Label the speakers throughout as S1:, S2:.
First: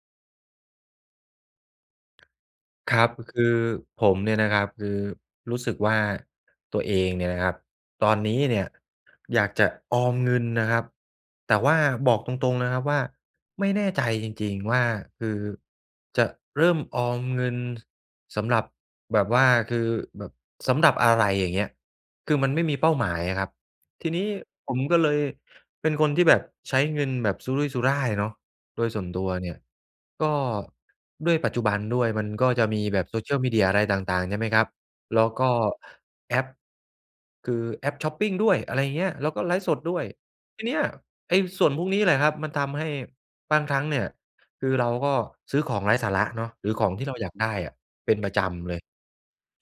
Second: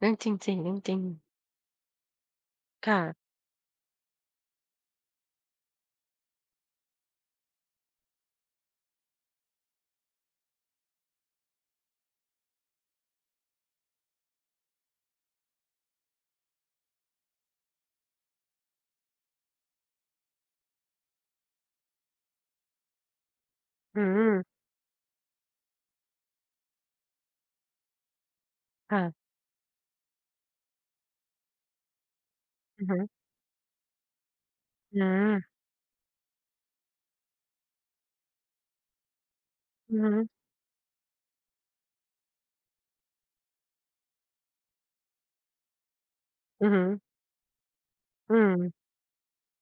S1: เรื่องจริง ๆ เรื่องจริง ค
S2: ค
S1: ่
S2: รั
S1: ะ
S2: บ อ คือผมเนี่ยนะครับ คือรู้สึกว่าตัวเองเนี่ยนะครับ ตอนนี้เนี่ย อยากจะออมเงินนะครับ แต่ว่าบอกตรง ๆ นะครับว่า ไม่แน่ใจจริง ๆ ว่า คือจะเริ่มออมเงินสำหรับ แบบว่า คือแบบ สำหรับอะไร อย่างเงี้ย คือมันไม่มีเป้าหมายอะครับ
S1: อื
S2: ทีนี้
S1: ม
S2: ผมก็เลย เป็นคนที่แบบใช้เงินแบบสุรุ่ยสุร่ายเนาะ โดย
S1: ค
S2: ส
S1: ่
S2: ่ว
S1: ะ
S2: นตัวเนี่ยก็ ด้วยปัจจุบันด้วย มันก็จะม
S1: อ
S2: ี
S1: ือฮ
S2: แบบ
S1: ึ
S2: social media อะไรต่าง ๆ ใช่ไหมครับ
S1: อื
S2: แล้วก
S1: ม
S2: ็แอป คือแอปช็อปปิงด้วย อะไรอย่างเงี้ย แล้วก็ไลฟ์สด
S1: อ
S2: ด
S1: ื
S2: ้
S1: อ
S2: วย
S1: ฮึ
S2: ทีเนี้ยไอ้ส่วนพวกนี้แหละครับมันทำให้บางครั้งเนี่ย คือเราก็ซื้อของไร้สาระเนาะ
S1: อื
S2: หรื
S1: อ
S2: อ
S1: ฮึ
S2: ของที่เราอยากได้อะเป็นปร
S1: อื
S2: ะจ
S1: ม
S2: ำเลย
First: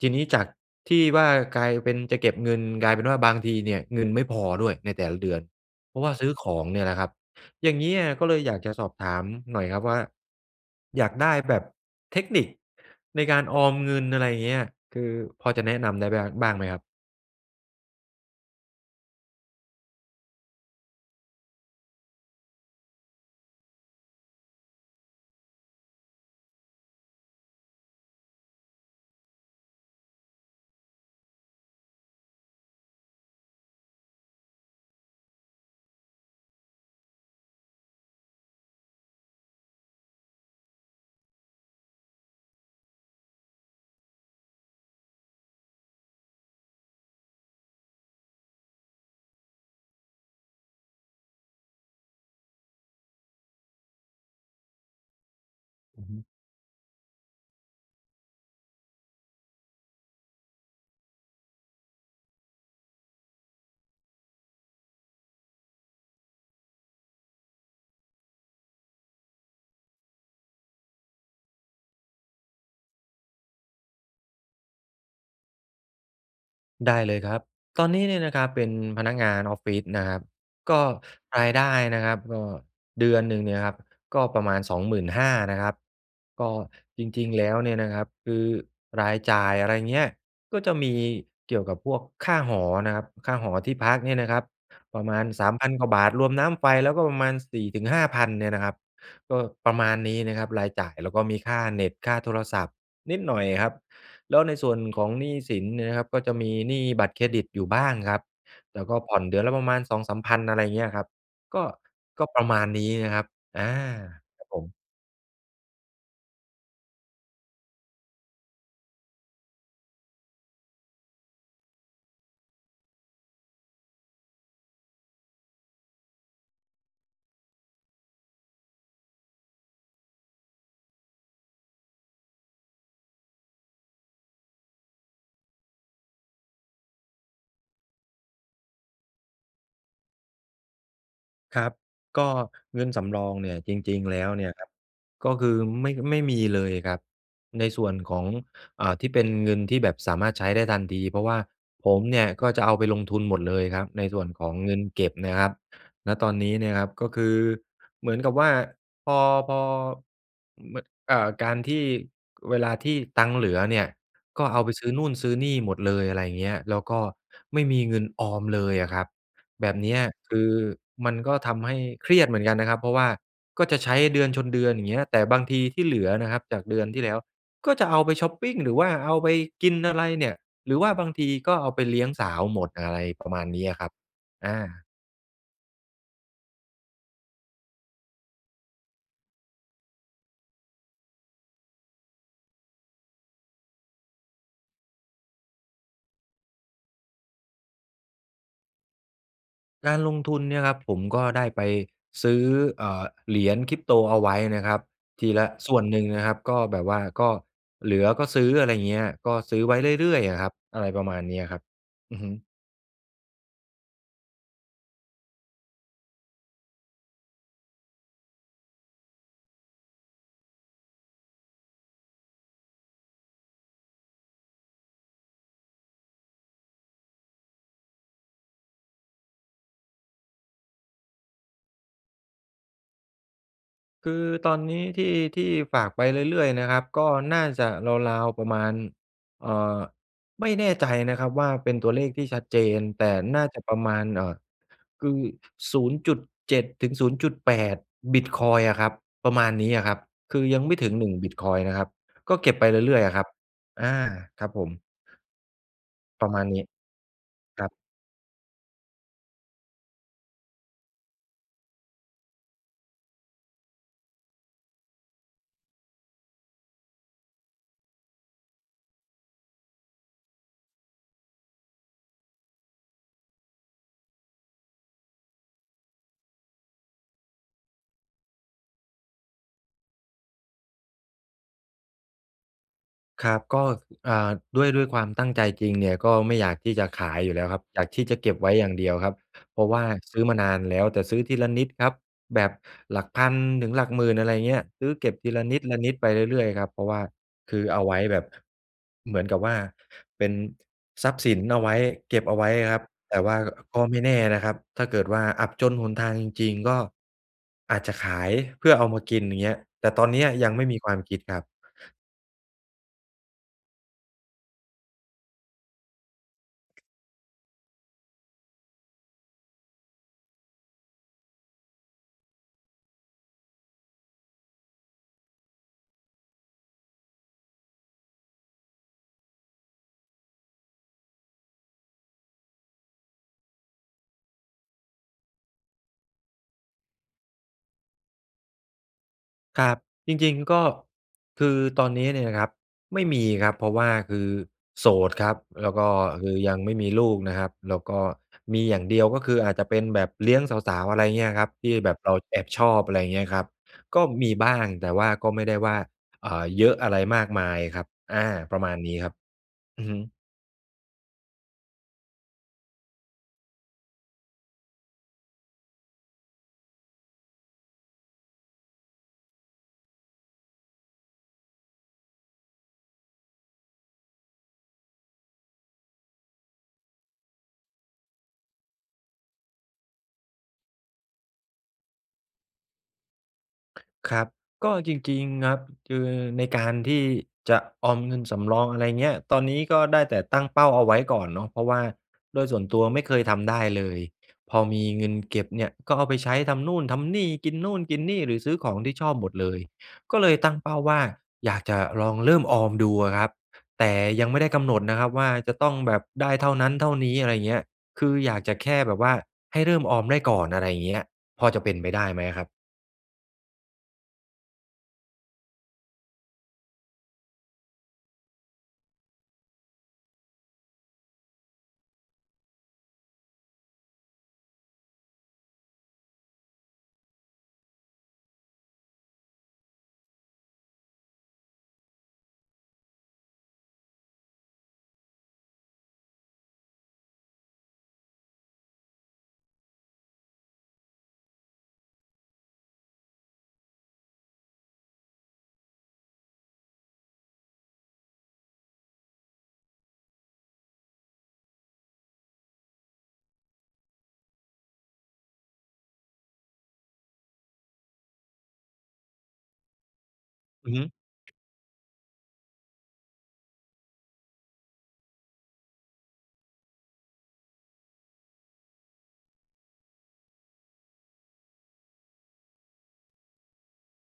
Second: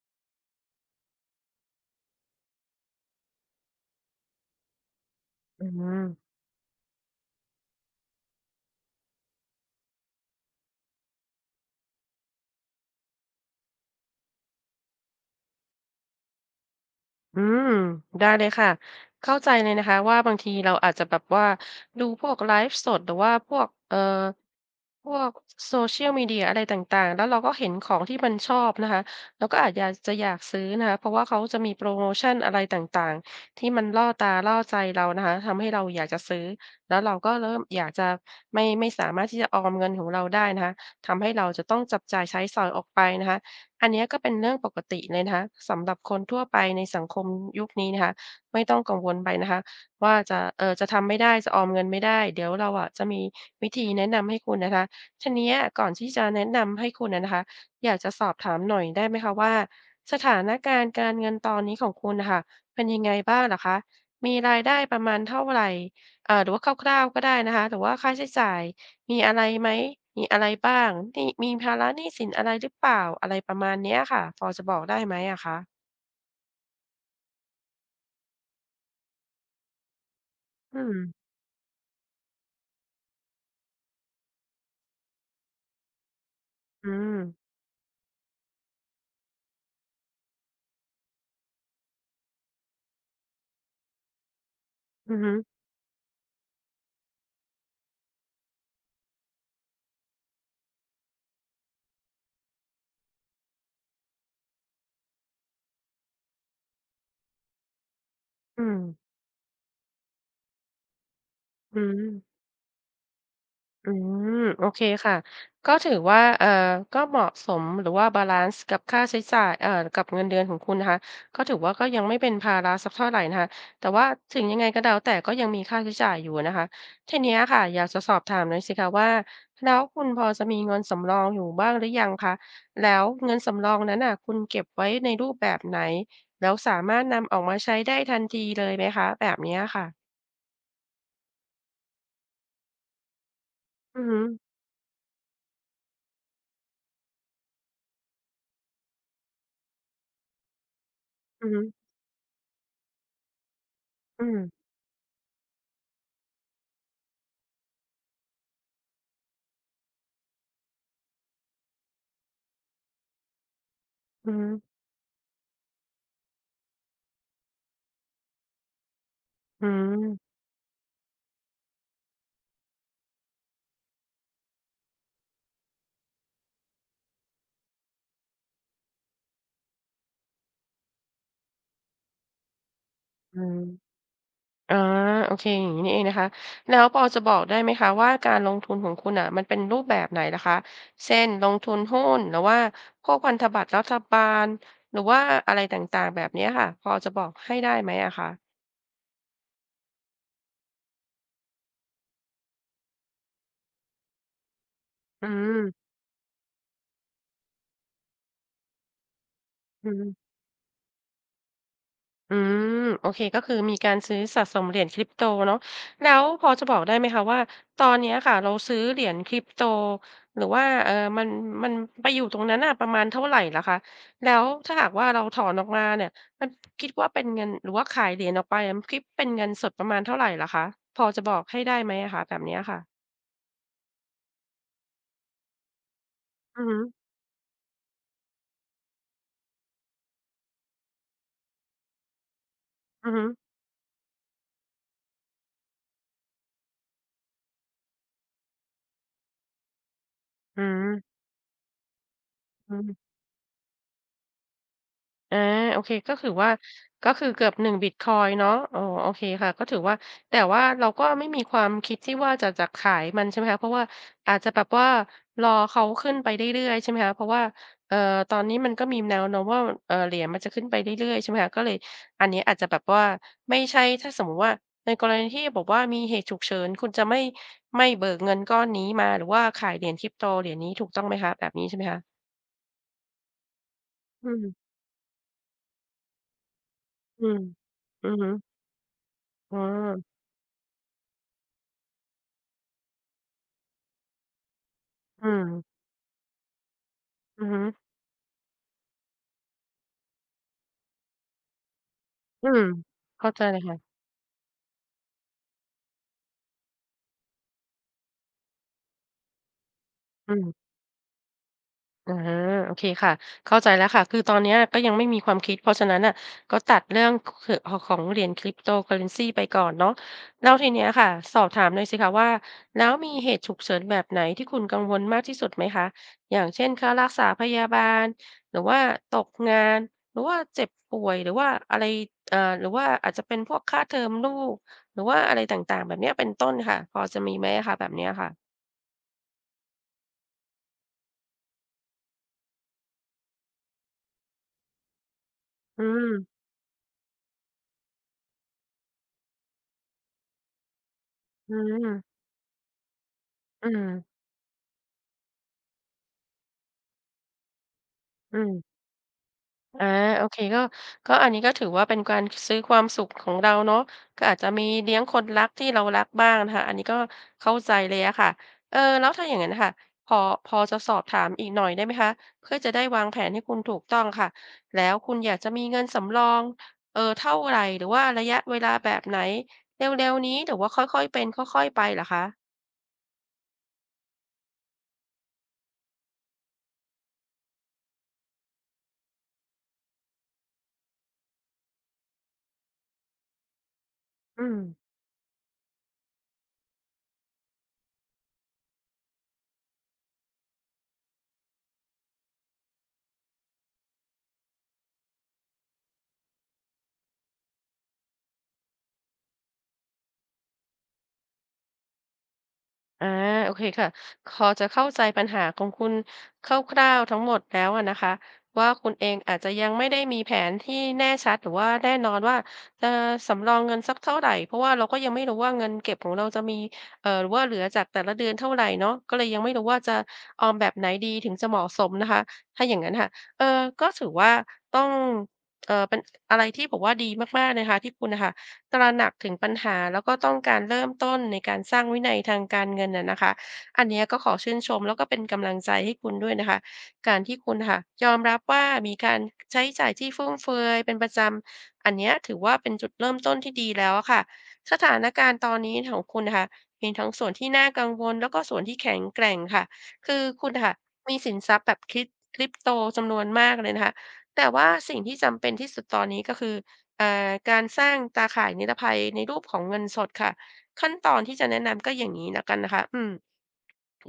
S2: ทีนี้จากที่ว่ากลายเป็นจะเก็บเงิน กลายเป็นว่าบางทีเนี่ยเงินไม่พอด้วยในแต่ละเดือน
S1: อื
S2: เพราะว่า
S1: ม
S2: ซื้อของเนี่ยนะครับ อย่างเงี้ยก็เลยอยากจะสอบถามหน่อยครับว่า อยากได้แบบเทคนิคในการออมเงิน อะไรอย่างเงี้ย คือพอจะแนะนำได้แบ้ บ้างไหมครับ?
S1: อืม ได้เลยค่ะ เข้าใจเลยนะคะ ว่าบางทีเราอาจจะแบบว่าดูพวกไลฟ์สด หรือว่าพวก เอ่อ พวก Social Media อะไรต่าง ๆ แล้วเราก็เห็นของที่มันชอบนะคะ เราก็อาจอยาก จะอยากซื้อนะคะ เพราะว่าเขาจะมีโพรโมชันอะไรต่าง ๆ ที่มันล่อตาล่อใจเรานะคะ ทำให้เราอยากจะซื้อ แล้วเราก็เริ่มอยากจะ ไม่ ไม่สามารถที่จะออมเงินของเราได้นะคะ ทำให้เราจะต้องจับจ่ายใช้สอยออกไปนะคะ อันเนี้ยก็เป็นเรื่องปกติเลยนะคะสำหรับคนทั่วไปในสังคมยุคนี้นะคะ ไม่ต้องกังวลไปนะคะว่าจะ เอ่อ จะทำไม่ได้จะออมเงินไม่ได้ เดี๋ยวเราอะจะมีวิธีแนะนำให้คุณนะคะ ทีเนี้ยก่อน
S2: อ
S1: ท
S2: ือ
S1: ี่
S2: ฮึ
S1: จะแนะนำให้คุณน่ะนะคะ อยากจะสอบถามหน่อยได้ไหมคะว่าสถานการณ์การเงินตอนนี้ของคุณน่ะค่ะเป็นยังไงบ้างเหรอคะ มีรายได้ประมาณเท่าไร อ่า หรือว่าคร่าว ๆ ก็ได้นะคะ หรือว่าค่าใช้จ่ายมีอะไรไหม มีอะไรบ้าง หนี้ มีภาระหนี้สินอะไรหรือเปล่า อะไรประมาณนี้อะค่ะ พอจะบอกได้ไหมอะคะ?
S2: ได้เลยครับ ตอนนี้เนี่ยนะครับ เป็นพนักงานออฟฟิศนะครับ ก
S1: อื
S2: ็
S1: ม
S2: รายได้นะครับก็เดือนหนึ่งเนี่ยครับก็ประมาณ 25,000 นะครับ ก็
S1: อื
S2: จริง
S1: ม
S2: ๆ แล้วเนี่ยนะครับคือรายจ่าย อะไรเงี้ย ก็จะมีเกี่ยวกับพวกค่าหอนะครับ ค่าหอที่พักเนี่ยนะครับประ
S1: อ
S2: ม
S1: ือ
S2: าณ
S1: ฮ
S2: ส
S1: ึ
S2: ามพัน กว่าบาท รวมน้ำไฟแล้วก็ประมาณ 4 ถึง 5,000 เนี่ยนะครับ ก็ประมาณนี้นะครับรายจ่าย แล้วก็มีค่าเน็ต ค่าโทรศัพท์นิดหน่อยครับ แล้วในส่วนของหนี้สินเนี่ยนะครับก็จะมีหนี้บัตรเครดิตอยู่บ้างครับ
S1: อื
S2: แล้วก
S1: ม
S2: ็ผ่อนเดือนละประมาณ 2 3,000 อะไรอย่างเงี้ยครับ ก็
S1: อื
S2: ก็
S1: ม
S2: ประมาณนี้นะครับ อา
S1: อืม
S2: ครับผ
S1: โอ
S2: ม
S1: เคค่ะ ก็ถือว่า เอ่อ ก็เหมาะสม หรือว่าบาลันซ์กับค่าใช้จ่าย เอ่อ กับเงินเดือนของคุณนะคะ ก็ถือว่าก็ยังไม่เป็นภาระสักเท่าไรนะคะ แต่ว่าถึงยังไงก็แล้วแต่ ก็ยังมีค่าใช้จ่ายอยู่อะนะคะ ทีเนี้ยค่ะอยากจะสอบถามหน่อยสิคะว่า แล้วคุณพอจะมีเงินสำรองอยู่บ้างหรือยังคะ แล้วเงินสำรองนั้นน่ะ คุณเก็บไว้ในรูปแบบไหน แล้วสามารถนำออกมาใช้ได้ทันทีเลยไหมคะ? แบบนี้อะค่ะ
S2: ครับ ก็เงินสำรองเนี่ย จริ
S1: อ
S2: ง
S1: ือฮ
S2: ๆ แ
S1: ึ
S2: ล้วเนี่ยครับ ก็คือไม่ ค ไม่มีเลยครับ ในส่วนของ อ่า ที่เป็นเงินที่แบบสามารถใช้ได้ทันที เพราะว่า
S1: อือฮึ
S2: ผมเนี่ยก็จะเอาไปลงทุนหมดเลยครับ ในส่
S1: อ
S2: ว
S1: ื
S2: นข
S1: ม
S2: องเงินเก็บนะครับ ณ ตอนนี้เนี่ยครับ ก็คือเหมือนกับว่า พอ พอ ม เอ่อ การที่เวลาที่ตังค์เหลือเนี่ย
S1: อือ
S2: ก
S1: ฮ
S2: ็เ
S1: ึ
S2: อาไปซื้อโน่นซื้อนี่หมดเลย อะไรเงี้ย แล้วก็ไม่มีเงินออมเลยอะครับ
S1: อ
S2: แ
S1: ื
S2: บบเนี้ย
S1: ม
S2: คือมันก็ทำให้เครียดเหมือนกันนะครับ เพราะว่าก็จะใช้เดือนชนเดือน อย่างเงี้ย แต่บางทีที่เหลือนะครับจากเดือนที่แล้วก็จะเอาไปช็อปปิง หรือว่าเอาไปกินอะไรเนี่ย หรือว่าบางทีก็เอาไปเลี้ยงสาวหมด อะไรประม
S1: อื
S2: าณ
S1: ม
S2: นี้อะครับ อ
S1: อา
S2: า
S1: โอเค อย่างนี้นี่เองนะคะ แล้วพอจะบอกได้ไหมคะว่าการลงทุนของคุณน่ะมันเป็นรูปแบบไหนล่ะคะ เช่น ลงทุนหุ้น หรือว่าพวกพันธบัตรรัฐบาล หรือว่าอะไรต่าง ๆ แบบเนี้ยค่ะ พอจะบอกให้ได้ไหมอะคะ?
S2: การลงทุนเนี่ยครับ ผมก็ได้ไปซื้อ เอ่อ เหรียญ Crypto เอาไว้นะครับ
S1: อ
S2: ท
S1: ื
S2: ีละส
S1: ม
S2: ่วนหนึ่งนะครับ ก็แบบว่า ก็เหลือก็ซื้อ อะไรเงี้ย ก็ซื้อไว้
S1: อื
S2: เรื่
S1: ม
S2: อย ๆ อะครับ อะไรประมาณนี้อะครับ อือฮึ
S1: อืม โอเค ก็คือมีการซื้อสะสมเหรียญ Crypto เนาะ แล้วพอจะบอกได้ไหมคะว่าตอนนี้อะค่ะเราซื้อเหรียญ Crypto หรือว่า เอ่อ มัน มันไปอยู่ตรงนั้นน่ะประมาณเท่าไรเหรอคะ แล้วถ้าหากว่าเราถอนออกมาเนี่ยมัน คิดว่าเป็นเงิน หรือว่าขายเหรียญออกไปอะ ม คิดเป็นเงินสดประมาณเท่าไรเหรอคะ? พอจะบอกให้ได้ไหมอะคะ? แบบนี้อะค่ะ
S2: คือตอนนี้ที่ ที่ฝากไปเรื่อย
S1: อ
S2: ๆ
S1: ื
S2: น
S1: อ
S2: ะ
S1: ฮ
S2: ครับ
S1: ึ
S2: ก็น่าจะราว ๆ ประมาณ เอ่อ ไม่แน่ใจนะครับว่า เป็นตัวเลขที่ชัดเจน แต
S1: อือ
S2: ่
S1: ฮึ
S2: น่าจะประมาณ เอ่อ คือ 0.7-0.8 บิตคอยน์อะครับ ประมาณนี้อะครับ คือย
S1: อ
S2: ั
S1: ื
S2: งไม่ถึง
S1: ม
S2: 1 บิตคอยน์นะครับ ก็เก็บไป
S1: อื
S2: เรื
S1: ม
S2: ่อย ๆ อะครับ อา ครับผม
S1: อา โอเค ก็ถ
S2: ป
S1: ื
S2: ร
S1: อ
S2: ะมา
S1: ว
S2: ณ
S1: ่า
S2: นี้
S1: ก็คือเกือบ
S2: คร
S1: หน
S2: ั
S1: ึ
S2: บ
S1: ่ง บิตคอยน์เนาะ อ๋อ โอเคค่ะ ก็ถือว่า แต่ว่าเราก็ไม่มี ความคิดที่ว่าจะ จะขายมัน ใช่ไหมคะ เพราะว่าอาจจะแบบว่ารอเขาขึ้นไปเรื่อย ๆ ใช่ไหมคะ เพราะว่า เอ่อ ตอนนี้มันก็มี แนวโน้มว่า อ เอ่อ เหรียญมันจะขึ้นไปเรื่อย ๆ ใช่ไหมคะ ก็เลยอันนี้อาจจะแบบว่า ไม่ใช่ ถ้าสมมติว่าในกรณีที่บอกว่ามีเหตุฉุกเฉิน คุณจะไม่ ไม่เบิกเงินก้อนนี้มา หรือว่าขายเหรียญ Crypto เหรียญนี้ ถูกต้องไหมคะ แบบนี้ใช่ไหมคะ?
S2: ครับ ก็ อ่
S1: อื
S2: า
S1: ม
S2: ด้วย ด้วยความตั้งใจจริงเนี่ย ก็ไม่อยากที่จะขาย
S1: อื
S2: อยู่
S1: ม
S2: แล้วครับ อยากที
S1: อ
S2: ่
S1: ื
S2: จ
S1: อ
S2: ะ
S1: ฮ
S2: เ
S1: ึ
S2: ก็บไว้อย่างเดียวครับ
S1: อ
S2: เ
S1: ้
S2: พราะว่า
S1: อ
S2: ซื้อมานานแล้ว แต่ซื้อทีละนิดครับ แบบหลักพันถึงหลักหมื่น อะไรอย่างเงี้ย ซื้อเก็บ
S1: อื
S2: ทีละนิ
S1: ม
S2: ดละนิดไปเรื่อย ๆ ครับ เพราะว่า
S1: อือ
S2: ค
S1: ฮ
S2: ื
S1: ึ
S2: อเอาไว้แบบ เหมือนกับว่าเป็นทรัพย์สินเอาไว้ เก็บเอาไ
S1: อ
S2: ว
S1: ื
S2: ้
S1: ม
S2: อะครับ แต่
S1: เข้า
S2: ว่า
S1: ใจค่ะ
S2: ก็ไม่แน่นะครับ ถ้าเกิดว่าอับจนหนทางจริง ๆ ก็อาจจะขายเพื่อเอามากิน อย่างเงี้ย แต่ตอนนี้
S1: อืม
S2: ยังไม่มีความคิดครับ
S1: อา โอเคค่ะ เข้าใจแล้วค่ะ คือตอนเนี้ยก็ยังไม่มีความคิด เพราะฉะนั้นน่ะก็ตัดเรื่อง ค เขอะ ขอ ของเหรียญ Cryptocurrency ไปก่อนเนาะ แล้วทีเนี้ยค่ะ สอบถามหน่อยสิคะว่า แล้วมีเหตุฉุกเฉินแบบไหนที่คุณกังวลมากที่สุดไหมคะ อย่างเช่น ค่ารักษาพยาบาล หรือว่าตกงาน หรือว่าเจ็บป่วย หรือว่าอะไร อ่า หรือว่าอาจจะเป็นพวกค่าเทอมลูก หรือว่าอะไรต่าง ๆ แบบเนี้ย เป็นต้นค่ะ พอจะมีไหมอะคะ แบบเนี้ยค่ะ?
S2: ครับ จริง ๆ ก็คือตอนนี้เนี่ยนะครับไม่มีครับ เพราะว่าคือโสดครับ แล้ว
S1: อ
S2: ก
S1: ื
S2: ็ค
S1: ม
S2: ือยังไม่มีลูกนะครับ แล้วก็มีอย่างเดียวก็คืออาจจะเป็นแบบเลี้ยงสาว ๆ อะไรเงี้ยครับ
S1: อื
S2: ที่แบบ
S1: ม
S2: เราแอบชอบ อะไรเงี้ยครับ
S1: อื
S2: ก็
S1: ม
S2: มีบ้าง แต่ว่าก็ไม่ได้ว่า เอ่อ เยอะอะไรมากมายครับ อา
S1: อื
S2: ป
S1: ม
S2: ระมาณนี้ครับ อ
S1: อ
S2: ื
S1: า
S2: อฮึ
S1: โอเค ก็ ก็อันนี้ก็ถือว่าเป็นการซื้อความสุขของเราเนาะ ก็อาจจะมีเลี้ยงคนรักที่เรารักบ้างนะคะ อันนี้ก็เข้าใจเลยอะค่ะ เอ่อ แล้วถ้าอย่างงั้นน่ะค่ะ พอ พอจะสอบถามอีกหน่อยได้ไหมคะ เพื่อจะได้วางแผนให้คุณถูกต้องค่ะ แล้วคุณอยากจะมีเงินสำรอง เอ่อ เท่าไร หรือว่าระยะเวลาแบบไหน เร็ว ๆ นี้หรือว่าค่อย ๆ เป็นค่อย ๆ ไปเหรอคะ?
S2: ครับ ก็จริง ๆ ครับ คือในการที่จะออมเงินสำรอง อะไรเงี้ย ตอนนี้ก็ได้แต่ตั้งเป้าเอาไว้ก่อนเนาะ เพราะว่าโดยส่วนตัวไม่เคยทำได้เลย
S1: อื
S2: พอม
S1: ม
S2: ีเงินเก็บเนี่ยก็เอาไปใช้ทำนู่นทำนี่ กินนู่นกินนี่ หรือซื้อของที่ชอบหมดเลย ก็เลยตั้งเป้าว่าอยากจะลองเริ่มออมดูอะครับ แต่ยังไม่ได้กำหนดนะครับว่าจะต้องแบบได้เท่านั้นเท่านี้ อะไรอย่างเงี้ย คืออยากจะแค่แบบว่าให้เริ่มออมได้ก่อน อะไรอย่างเงี้ย พอจะเป็นไปได้ไหมอะครับ?
S1: อา โอเคค่ะ คอจะเข้าใจปัญหาของคุณคร่าว ๆ ทั้งหมดแล้วอะนะคะว่า คุณเองอาจจะยังไม่ได้มีแผนที่แน่ชัด หรือว่าแน่นอนว่า เออ สำรองเงินสักเท่าไร เพราะว่าเราก็ยังไม่รู้ว่าเงินเก็บของเราจะมี เอ่อ หรือว่าเหลือจากแต่ละเดือนเท่าไรเนาะ ก็เลยยังไม่รู้ว่าจะออมแบบไหนดีถึงจะเหมาะสมนะคะ ถ้าอย่างงั้นค่ะ เออ ก็ถือว่าต้อง เอ่อ เป็นอะไรที่บอกว่าดีมาก ๆ นะคะที่คุณน่ะค่ะตระหนักถึงปัญหา แล้วก็ต้องการเริ่มต้นในการสร้างวินัยทางการเงินอะนะคะ อันเนี้ยก็ขอชื่นชม แล้วก็เป็นกำลังใจให้คุณด้วยนะคะ การที่คุณน่ะค่ะยอมรับว่า มีการ ใช้จ่ายที่ฟุ่มเฟือยเป็นประจำ อันเนี้ยถือว่า เป็นจุดเริ่มต้นที่ดีแล้วอะค่ะ สถานการณ์ตอนนี้ของคุณนะคะ มีทั้งส่วนที่น่ากังวล แล้วก็ส่วนที่แข็งแกร่งค่ะ คือคุณน่ะ
S2: อ
S1: ค
S2: ื
S1: ่
S2: อ
S1: ะ
S2: ฮึ
S1: มีสินทรัพย์แบบ Cryp Crypto จำนวนมากเลยนะคะ แต่ว่าสิ่งที่จำเป็นที่สุดตอนนี้ก็คือ อ่า การสร้างตาข่ายนิรภัยในรูปของเงินสดค่ะ ขั้นตอนที่จะแนะนำก็อย่างงี้แล้วกันนะคะ อืม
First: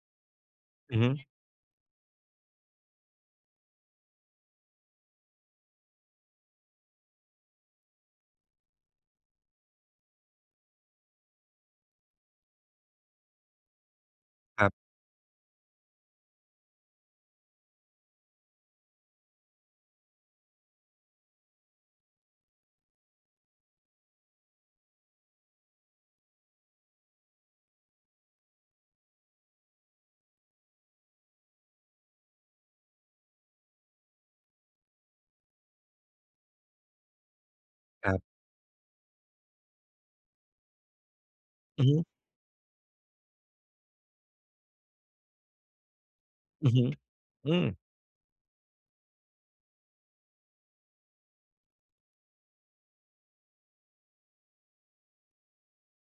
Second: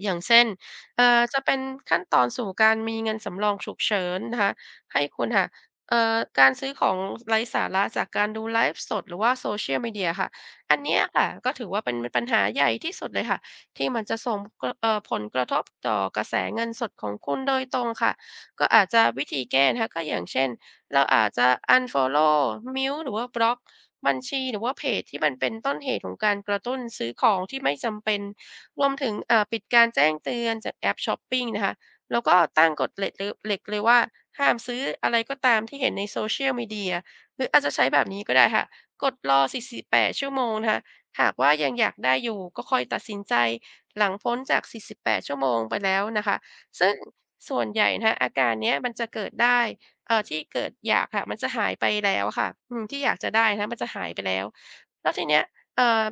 S1: อย่างเช่น
S2: อื
S1: เ
S2: อ
S1: อ
S2: ฮ
S1: ่
S2: ึ
S1: อ จะเป็นขั้นตอนสู่การมีเงินสำรองฉุกเฉินนะคะ ให้คุณค่ะ เอ่อ การซื้อของไร้สาระจากการดูไลฟ์สด หรือว่า Social Media ค่ะ อันเนี้ยค่ะ ก็ถือว่าเป็น ม ปัญหาใหญ่ที่สุดเลยค่ะ ที่มันจะส่ง
S2: ค
S1: ก
S2: รั
S1: ร
S2: บ
S1: ะ เอ่อ ผลกระทบต่อกระแสเงินสดของคุณโดยตรงค่ะ ก็อาจจะ วิธีแก้นะคะก็อย่างเช่น เราอาจจะ อันฟอลโลว์ mute หรือว่าบล็อกบัญชี หรือว่าเพจที่มันเป็นต้นเหตุของการกระตุ้นซื้อของที่ไม่จำเป็น รวมถึง เอ่อ ปิดการแจ้งเตือนจากแอปช็อปปิงนะคะ แล้วก็ตั้งกฎเหล็กเลอ เหล็กเลยว่า ห้ามซื้ออะไรก็ตามที่เห็นในโซเชียลมีเดีย หรืออาจจะใช้แบบ
S2: คร
S1: น
S2: ั
S1: ี้
S2: บ
S1: ก็ได้ค่ะ กฎรอ 4 4 8 ชั่วโมงนะคะ หากว่ายัง
S2: อื
S1: อย
S2: อฮ
S1: าก
S2: ึ
S1: ได้อยู่ก็ค่อยตัดสินใจหลังพ้นจาก 48 ชั่วโมงไปแล้วนะคะ
S2: อือฮึ
S1: ซึ่ง
S2: อื
S1: ส่ว
S2: ม
S1: นใหญ่นะคะอาการเนี้ยมันจะเกิดได้ เอ่อ ที่เกิดอยากค่ะ มันจะหายไปแล้วค่ะ อืม ที่อยากจะได้นะมันจะหายไปแล้ว แล้วทีเนี้ย เอ่อ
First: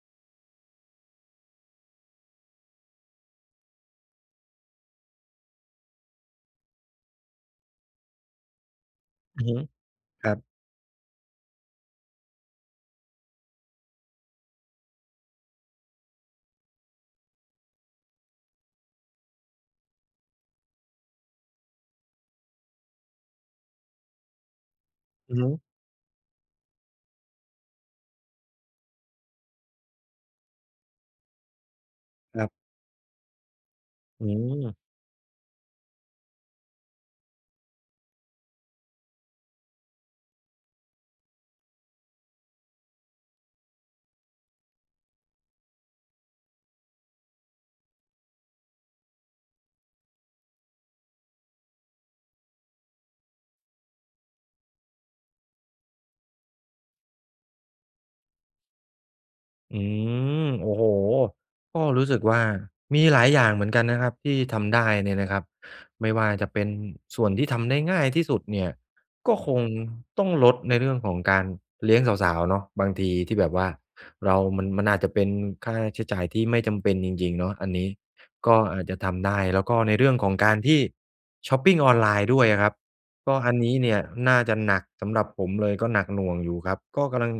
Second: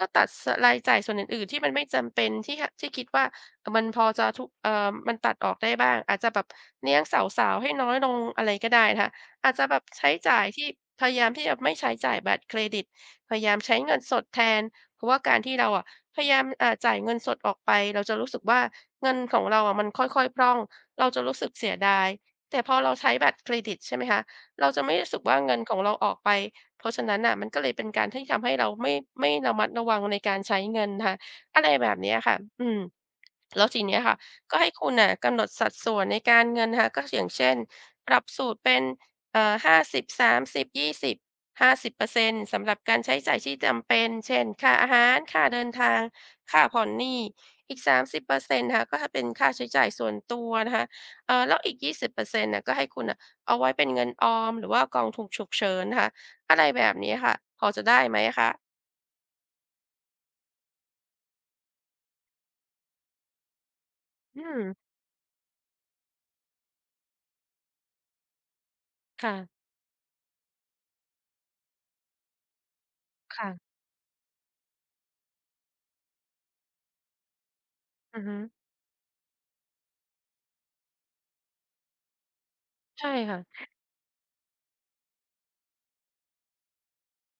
S1: ก็ตัด ส รายจ่ายส่วนอื่น ๆ ที่มันไม่จำเป็น ที่ ห ที่คิดว่า อ มันพอจะทุ เอ่อ มันตัดออกได้บ้าง อาจจะแบบเลี้ยงสาว ๆ ให้น้อยลง อะไรก็ได้นะคะ
S2: อือ
S1: อา
S2: ฮ
S1: จ
S2: ึ
S1: จะแบบใช้
S2: คร
S1: จ
S2: ั
S1: ่า
S2: บ
S1: ยที่ พยายามที่จะไม่ใช้จ่ายบัตรเครดิต พยายามใช้เงินสดแทน เพราะว่าการที่เราอะพยายาม เอ่อ จ่ายเงินสดออกไป เราจะรู้สึกว่าเงินของเราอะมันค่อย ๆ พร่อง เราจะรู้สึกเสียดาย แต่พอเราใช้บัตรเครดิตใช่ไหมคะ เราจะไม่รู้สึกว
S2: อื
S1: ่
S2: อ
S1: า
S2: ฮ
S1: เ
S2: ึ
S1: งินของเราออกไป เพราะฉะนั้นน่ะมันก็เลยเป็นการที่ทำให้เราไม่ ไม่ระมัดระวังในการใช้เงินนะคะ อะไรแบบเนี้ยค่
S2: ค
S1: ะ
S2: รับ
S1: อืม แล้วทีเนี้ยค่ะ
S2: อื
S1: ก็ให้
S2: ม
S1: คุณน่ะกำหนดสัดส่วนในการเงินนะคะ ก็อย่างเช่นปรับสูตรเป็น เอ่อ 50:30:20 50% สำหรับการใช้จ่ายที่จำเป็น เช่น ค่าอาหาร ค่าเดินทาง ค่าผ่อนหนี้ อีก 30 นะคะ ก็ ฮ เป็นค่าใช้จ่ายส่วนตัวนะคะ เอ่อ แล้วอีก 20% น่ะก็ให้คุณน่ะเอาไว้เป็นเงินออมหรือว่ากองถูกฉุกเฉินนะคะ อะไรแบบนี้ค่ะ พอจะได้ไหมอะคะ?
S2: อืม โอ้โฮ ก็รู้สึกว่ามีหลายอย่างเหมือนกันนะครับที
S1: อ
S2: ่
S1: ื
S2: ท
S1: ม
S2: ำได้เนี่ยนะครับ ไม่ว่าจะเป็นส่วนที่ทำได้ง่ายที่สุดเนี่ย
S1: ค
S2: ก
S1: ่
S2: ็
S1: ะ
S2: คงต้องลดในเรื่องของการเลี้ยงสาว ๆ เนาะ บางทีที่
S1: ค
S2: แบ
S1: ่ะ
S2: บว่าเรามัน มันอาจจะเป็นค่าใช้จ่ายที่ไม่จำเป็นจริง ๆ เนาะ อันนี้
S1: อือฮึ
S2: ก็อาจจะทำได้ แล้วก็ในเรื่องของการที่ช็อปปิงออนไลน์ด้วยอะครับ
S1: ใช่
S2: ก
S1: ค
S2: ็
S1: ่
S2: อัน
S1: ะ
S2: นี้เนี่ยน่าจะหนักสำหรับผมเลย ก็หนักหน่วงอยู่ครับ ก็กำลัง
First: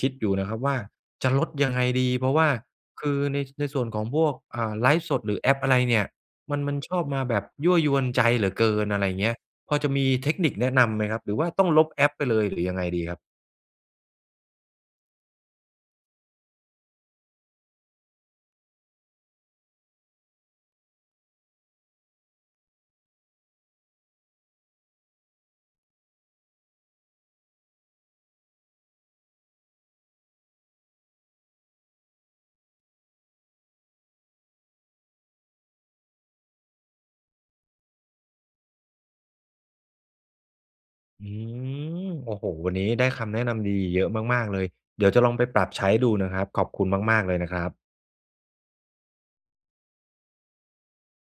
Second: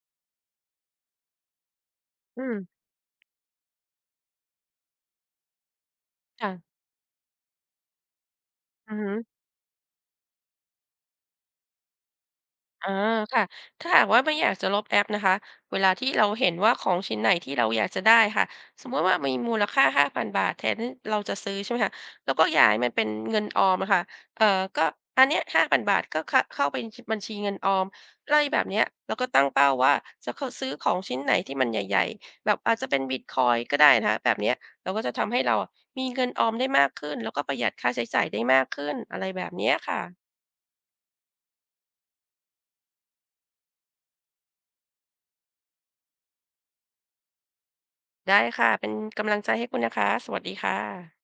S2: คิดอยู่นะครับว่าจะลดยังไงดี เพราะ
S1: อ
S2: ว
S1: ื
S2: ่า
S1: ม
S2: คือใน ในส่วนของพวก อ่า ไลฟ์สดหรือแอปอะไรเนี่ย
S1: ค่
S2: ม
S1: ะ
S2: ัน มันชอบมาแบบยั่วยวนใจเหลือเกิน
S1: อือ
S2: อะไ
S1: ฮ
S2: รอย่าง
S1: ึ
S2: เงี้ย พอจะมีเทคนิคแนะนำไหมครับ หรือว่าต้องลบแอปไปเลย หรือยังไง
S1: อา
S2: ดีครับ?
S1: ค่ะ ถ้าหากว่าไม่อยากจะลบแอปนะคะ เวลาที่เราเห็นว่าของชิ้นไหนที่เราอยากจะได้ค่ะ สมมติว่ามีมูลค่า ฿5,000 แทนที่เราจะซื้อ ใช่ไหมคะ เราก็ย้ายมันเป็นเงินออมอะค่ะ เอ่อ ก็อันเนี้ย ฿5,000 ก็ ข เข้าไปชิ บัญชีเงินออม ไรแบบเนี้ย แล้วก็ตั้งเป้าว่า จะ ข ซื้อของชิ้นไหนที่มันใหญ่ ๆ แบบอาจจะเป็นบิตคอยน์ก็ได้นะคะ แบบเนี้ย แล้วก็จะทำให้เราอะมีเงินออมได้มากขึ้น แล้วก็ประหยัดค่าใช้จ่ายได้มากขึ้น อะไรแบบเนี้ยค่ะ
S2: อืม โอ้โฮ วันนี้ได้คำแนะนำดีเยอะมาก ๆ เลย เดี๋ยวจะลองไปปรับใช้ดูนะครับ ขอบคุณมาก ๆ เลยนะครับ
S1: ได้ค่ะ เป็นกำลังใจให้คุณนะคะ สวัสดีค่ะ